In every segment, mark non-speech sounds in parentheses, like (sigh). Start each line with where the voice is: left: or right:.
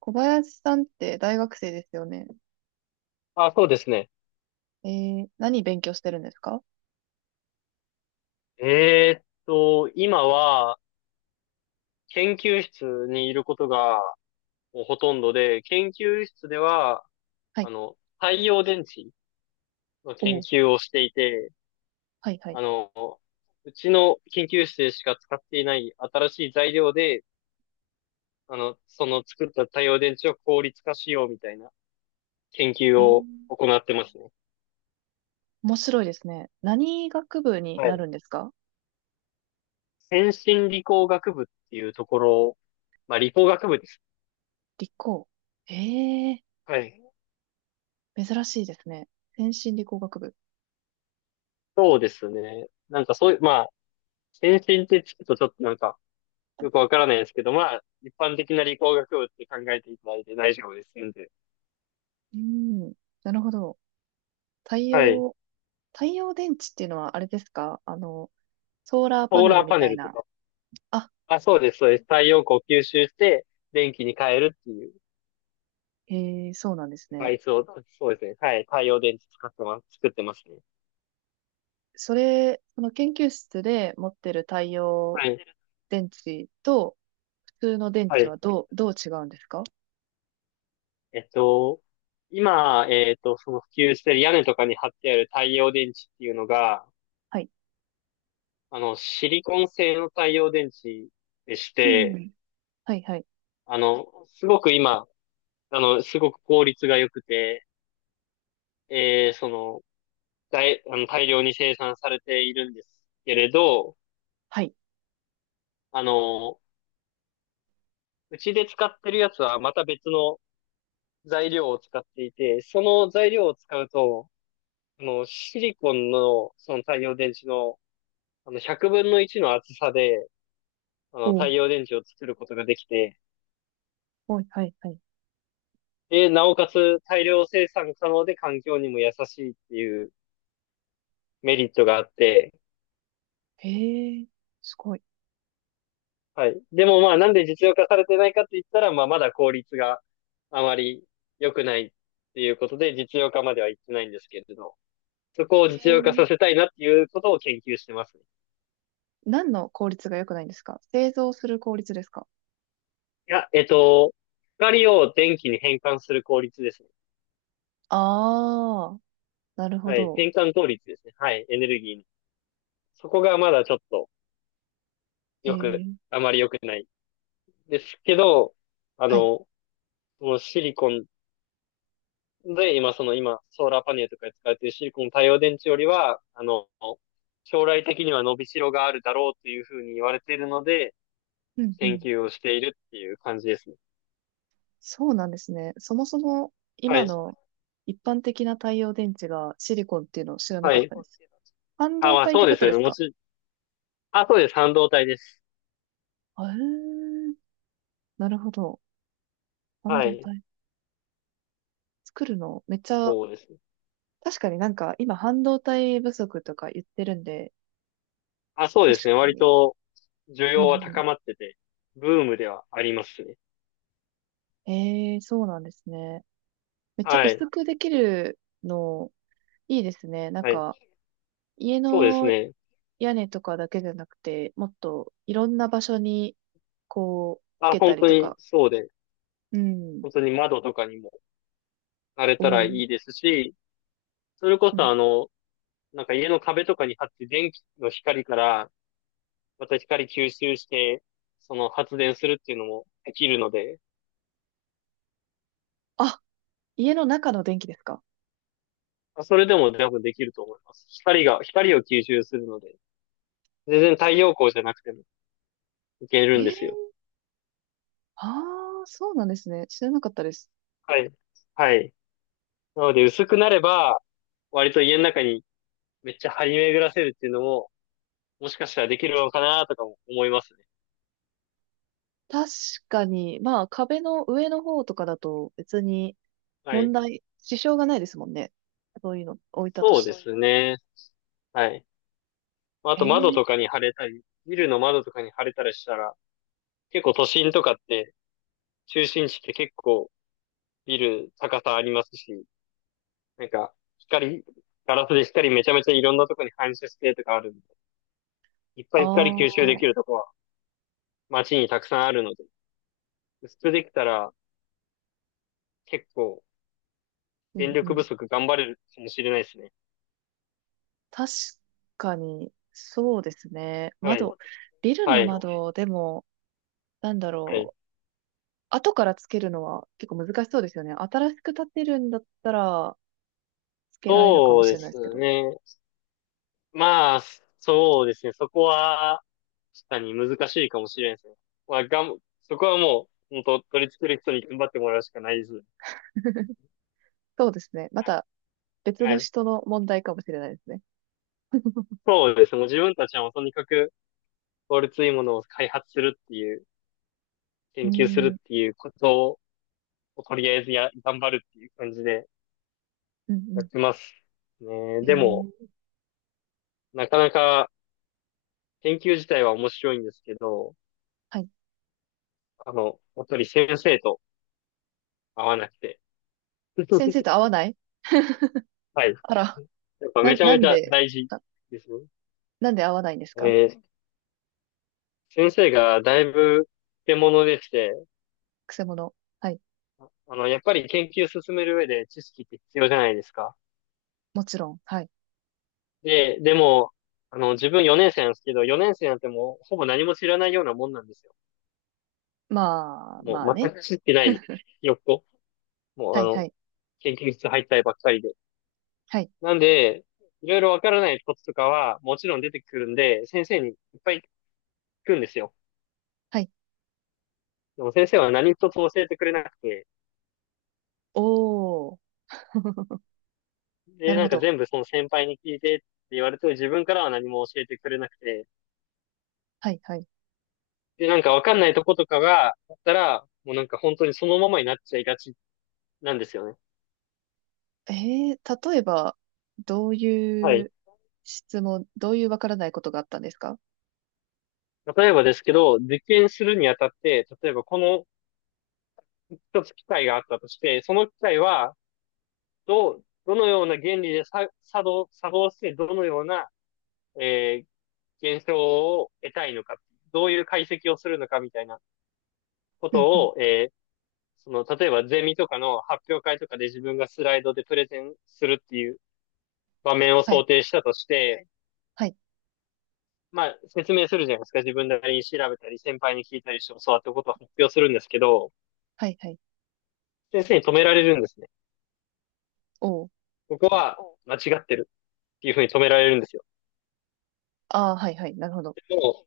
right: 小林さんって大学生ですよね。
left: あ、そうですね。
right: え何勉強してるんですか？
left: 今は研究室にいることがもうほとんどで、研究室では、
right: はい。
left: 太陽電池の
right: お
left: 研
right: お、
left: 究をしていて、
right: はいはい。
left: あの、うちの研究室でしか使っていない新しい材料で、その作った太陽電池を効率化しようみたいな研
right: え
left: 究を
right: ー、
left: 行ってますね。
right: 面白いですね。何学部に
left: は
right: な
left: い。
right: るんですか？
left: 先進理工学部っていうところ、まあ理工学部です。
right: 理工。えー、
left: はい。
right: 珍しいですね。先進理工学部。
left: そうですね。なんかそういう、検診って聞くとちょっとなんか、よくわからないですけど、まあ、一般的な理工学部って考えていただいて大丈夫ですんで。
right: うん、なるほど。太
left: はい。
right: 陽、太陽電池っていうのはあれですか？あの、ソーラーパ
left: ソー
right: ネ
left: ラ
right: ル
left: ー
right: み
left: パネ
right: たい
left: ルと
right: な。
left: か。
right: あ、
left: あ、そうです、そうです。太陽光を吸収して、電気に変えるっていう、
right: へ、そうなんです
left: デバ
right: ね。
left: イスを、そうですね。はい。太陽電池使ってます、作ってますね。
right: その研究室で持ってる太陽
left: はい。
right: 電池と普通の電
left: は
right: 池
left: い。
right: はどう違うんですか？
left: えっと、今、その普及してる屋根とかに貼ってある太陽電池っていうのが、
right: はい。
left: シリコン製の太陽電池でし
right: うん。
left: て、
right: はい、はい。
left: すごく今、すごく効率が良くて、えー、その、大、あの、大量に生産されているんですけれど、
right: はい。
left: あの、うちで使ってるやつはまた別の材料を使っていて、その材料を使うと、シリコンの、その太陽電池の、100分の1の厚さで、
right: お
left: 太
right: う。
left: 陽電池を作ることができて、
right: おい、はい、はい。
left: で、なおかつ大量生産可能で環境にも優しいっていうメリットがあって、
right: へえ、すごい。
left: はい。でもまあ、なんで実用化されてないかって言ったら、まあ、まだ効率があまり良くないっていうことで、実用化までは行ってないんですけれど、そこを
right: へ
left: 実用
right: え、
left: 化させたいなっていうことを研究してますね。
right: 何の効率が良くないんですか？製造する効率ですか？
left: いや、光を電気に変換する効率ですね。
right: ああー、なるほ
left: はい。
right: ど。
left: 変換効率ですね。はい。エネルギーに。そこがまだちょっと
right: へ
left: 良く、
right: え、
left: あまり良くないですけど、あ
right: はい。
left: の、このシリコンで、今、その今、ソーラーパネルとかに使われているシリコン太陽電池よりは、将来的には伸びしろがあるだろうというふうに言われているので、
right: うんう
left: 研
right: ん。
left: 究をしているっていう感じですね。
right: そうなんですね。そもそも
left: は
right: 今
left: い。
right: の一般的な太陽電池がシリコンっていうのを知らな
left: は
right: かっ
left: い。
right: たです。半
left: あ、
right: 導
left: まあ
right: 体っ
left: そ
right: て
left: う
right: こ
left: です
right: とで
left: よね。
right: すか？
left: あ、そうです。半導体です。
right: あえー、なるほど。半
left: は
right: 導
left: い。
right: 体。作るのめっちゃ、
left: そうですね。
right: 確かになんか今半導体不足とか言ってるんで、
left: あ、そうで
right: 確
left: すね。
right: か
left: 割
right: に。
left: と需
right: うん
left: 要は
right: うん。
left: 高まってて、ブームではありますね。
right: ええ、そうなんですね。めっちゃ
left: はい。
right: 薄くできるの、いいですね。なん
left: はい。
right: か家
left: そうです
right: の
left: ね。
right: 屋根とかだけじゃなくて、もっといろんな場所にこう、つ
left: あ、
right: けた
left: 本
right: り
left: 当
right: と
left: に
right: か。
left: そうで、
right: うん。
left: 本当に窓とかにもなれ
right: お
left: たら
right: ー、
left: いいですし、それこ
right: う
left: そ
right: ん。
left: なんか家の壁とかに貼って電気の光からまた光吸収して、その発電するっていうのもできるので、
right: あ、家の中の電気ですか？
left: まあそれでも多分できると思います。光を吸収するので、全然太陽光じゃなくてもいける
right: え
left: んですよ。
right: ー、ああ、そうなんですね。知らなかったです。
left: はい。はい。なので薄くなれば、割と家の中にめっちゃ張り巡らせるっていうのも、もしかしたらできるのかなとかも思いますね。
right: 確かに、まあ壁の上の方とかだと別に
left: は
right: 問
left: い。
right: 題、支障がないですもんね。そういうの置いたと
left: そ
right: し
left: う
right: て
left: で
right: も。
left: すね。はい。まあ
right: え
left: と窓とか
right: え、
left: に貼れたり、ビルの窓とかに貼れたりしたら、結構都心とかって、中心地って結構ビル高さありますし、なんか光、ガラスで光めちゃめちゃいろんなとこに反射してとかあるんで、いっぱ
right: あ
left: い光吸収
right: あ
left: で
right: ー、
left: きるとこは街にたくさんあるので、薄くできたら結構
right: う
left: 電
right: んう
left: 力
right: ん。
left: 不足頑張れるかもしれないですね。
right: 確かに、そうですね。
left: はい。そ
right: 窓、
left: うです
right: ビル
left: は
right: の
left: ねいそう
right: 窓でも、なんだ
left: はい
right: ろう。後からつけるのは結構難しそうですよね。新しく建てるんだったら、つけられるかも
left: そう
right: し
left: で
right: れないですけ
left: す
right: ど。
left: ね。まあ、そうですね。そこは、確かに難しいかもしれないですね。まあ、そこはもう、本当取り付ける人に頑張ってもらうしかないですね。
right: そうですね。ま
left: はい。
right: た別
left: は
right: の
left: い。
right: 人の問題かもしれないですね。
left: そうですね。もう自分たちはもうとにかく効率いいものを開発するっていう、
right: うー
left: 研究する
right: ん、
left: っ
right: うん
left: ていうことをとりあえず頑張るっていう感じで
right: う
left: やっ
right: ん。
left: てます。ね、
right: え
left: でも、
right: ー
left: なかなか研究自体は面白いんですけど、
right: はい。
left: やっぱり先生と合わなくて。
right: 先生と合
left: (laughs)
right: わない？
left: はい。
right: あら、
left: やっぱ
right: な、
left: めちゃ
right: な
left: め
right: ん
left: ちゃ
right: で、
left: 大事
right: あ、
left: ですね。
right: なんで合わないんですか？
left: えー先生がだいぶ手物でして、
right: くせ者。はい、
left: やっぱり研究進める上で知識って必要じゃないですか。
right: もちろん。はい。
left: で、でも、自分4年生なんですけど、4年生なんてもう、ほぼ何も知らないようなもんなんですよ。
right: まあ、
left: も
right: まあ
left: う、全
right: ね。
left: く知ってない、
right: (laughs)
left: ひよっこ。も
right: は
left: う、
right: いはい。
left: 研究室入ったりばっかりで。
right: はい。
left: なんで、いろいろわからないこととかは、もちろん出てくるんで、先生にいっぱい聞くんですよ。
right: はい。
left: でも先生は何一つ教えてくれなくて、
right: おー。(laughs) な
left: で、
right: る
left: な
right: ほ
left: んか
right: ど。
left: 全部その先輩に聞いてって言われて、自分からは何も教えてくれなくて、
right: はいはい。
left: で、なんかわかんないとことかがあったら、もうなんか本当にそのままになっちゃいがちなんですよね。
right: え例えば、どう
left: は
right: い
left: い。
right: うどういうわからないことがあったんですか？
left: 例えばですけど、実験するにあたって、例えばこの一つ機械があったとして、その機械は、どのような原理でさ作動して、どのような、え現象を得たいのか、どういう解析をするのかみたいなこ
right: うんうん。
left: とを、その、例えばゼミとかの発表会とかで自分がスライドでプレゼンするっていう場面を
right: は
left: 想
right: い。
left: 定したとして、
right: はい。
left: まあ、説明するじゃないですか。自分なりに調べたり、先輩に聞いたりして教わったことを発表するんですけど、
right: はいはい。
left: 先生に止められるんですね。
right: おー。
left: ここは間違ってるっていうふうに止められるんですよ。
right: ああ、はいはい。なるほど。
left: でも、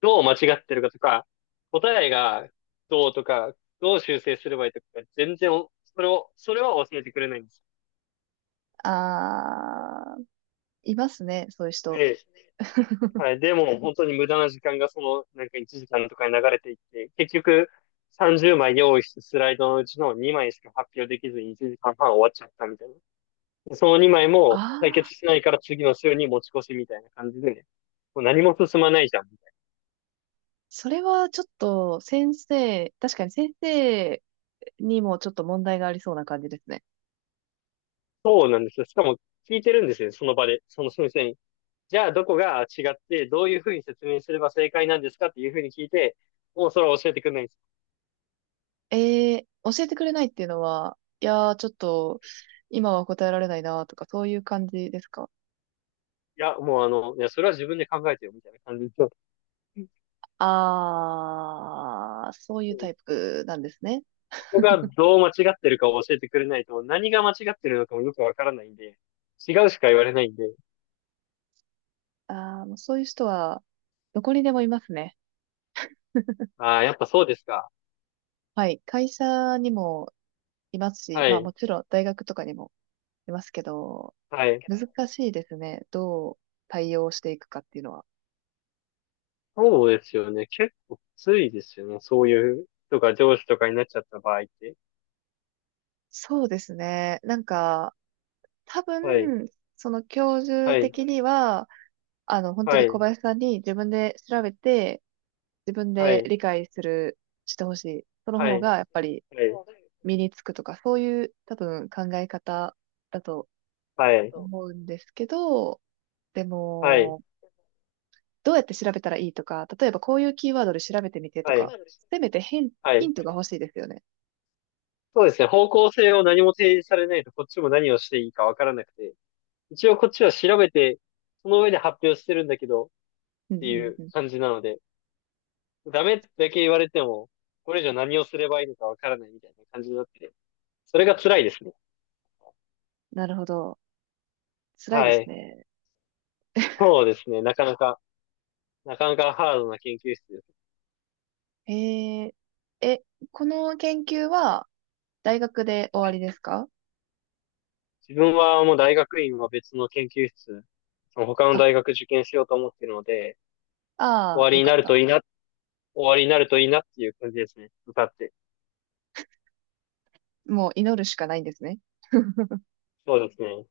left: どう間違ってるかとか、答えがどうとか、どう修正すればいいとか、全然それは教えてくれないんです。
right: ああ、いますね、そういう人。
left: で、はい、でも本当に無駄な時間がその、なんか1時間とかに流れていって、結局30枚用意したスライドのうちの2枚しか発表できずに1時間半終わっちゃったみたいな。その2枚も
right: あ
left: 解
right: あ、
left: 決しないから次の週に持ち越しみたいな感じでね、もう何も進まないじゃん。
right: それはちょっと先生、確かに先生にもちょっと問題がありそうな感じですね。
left: そうなんですよ。しかも聞いてるんですよ、その場で、その先生に。じゃあ、どこが違って、どういうふうに説明すれば正解なんですかっていうふうに聞いて、もうそれは教えてくれないんです。
right: えー、教えてくれないっていうのは、いやー、ちょっと今は答えられないなとか、そういう感じですか？
left: いや、もういや、それは自分で考えてよ、みたいな感じで。うん。
right: ああ、そういうタイプなんですね。
left: ここがどう間違ってるかを教えてくれないと、何が間違ってるのかもよくわからないんで、違うしか言われないんで、
right: ああ、もうそういう人はどこにでもいますね。
left: ああ、やっぱそうですか。
right: はい。会社にもいますし、
left: は
right: まあ
left: い、
right: もちろん大学とかにもいますけど、
left: はい。
right: 難しいですね。どう対応していくかっていうのは。
left: そうですよね。結構きついですよね。そういう人が上司とかになっちゃった場合って。
right: そうですね。なんか、多
left: はい、
right: 分、その教授
left: はい、
right: 的には、あの、本当
left: は
right: に小
left: い、
right: 林さんに自分で調べて、自分
left: は
right: で
left: い。
right: 理解する、してほしい。その
left: は
right: 方
left: や
right: が、
left: っ
right: やっぱり
left: てい。
right: 身につくとか、そういう多分考え方だと
left: はい、
right: 思うんですけど、でも、
left: そ
right: どうやって調べたらいいとか、例えばこういうキーワードで調べてみてと
left: はい、
right: か、
left: はい、は意い、外と
right: せめてヒン
left: は
right: ヒ
left: い。
right: ントが欲しいですよね。
left: そうですね。方向性を何も提示されないと、こっちも何をしていいかわからなくて、一応こっちは調べて、その上で発表してるんだけど、っ
right: うんう
left: てい
right: ん
left: う
right: うん。
left: 感じなので、ダメだけ言われても、これ以上何をすればいいのかわからないみたいな感じになってて、それが辛いですね。
right: なるほど。辛い
left: は
right: です
left: い。
right: ね。
left: そうですね。なかなか、なかなかハードな研究室です。
right: えー、え、この研究は大学で終
left: は
right: わり
left: い。
right: ですか？
left: 自分はもう大学院は別の研究室、その他の
right: あ、
left: 大学受験しようと思ってるので、終
right: ああ、
left: わり
right: よ
left: に
right: か
left: な
right: っ
left: る
right: た。
left: といいな、終わりになるといいなっていう感じですね。歌って。
right: もう祈るしかないんですね。
left: そうですね。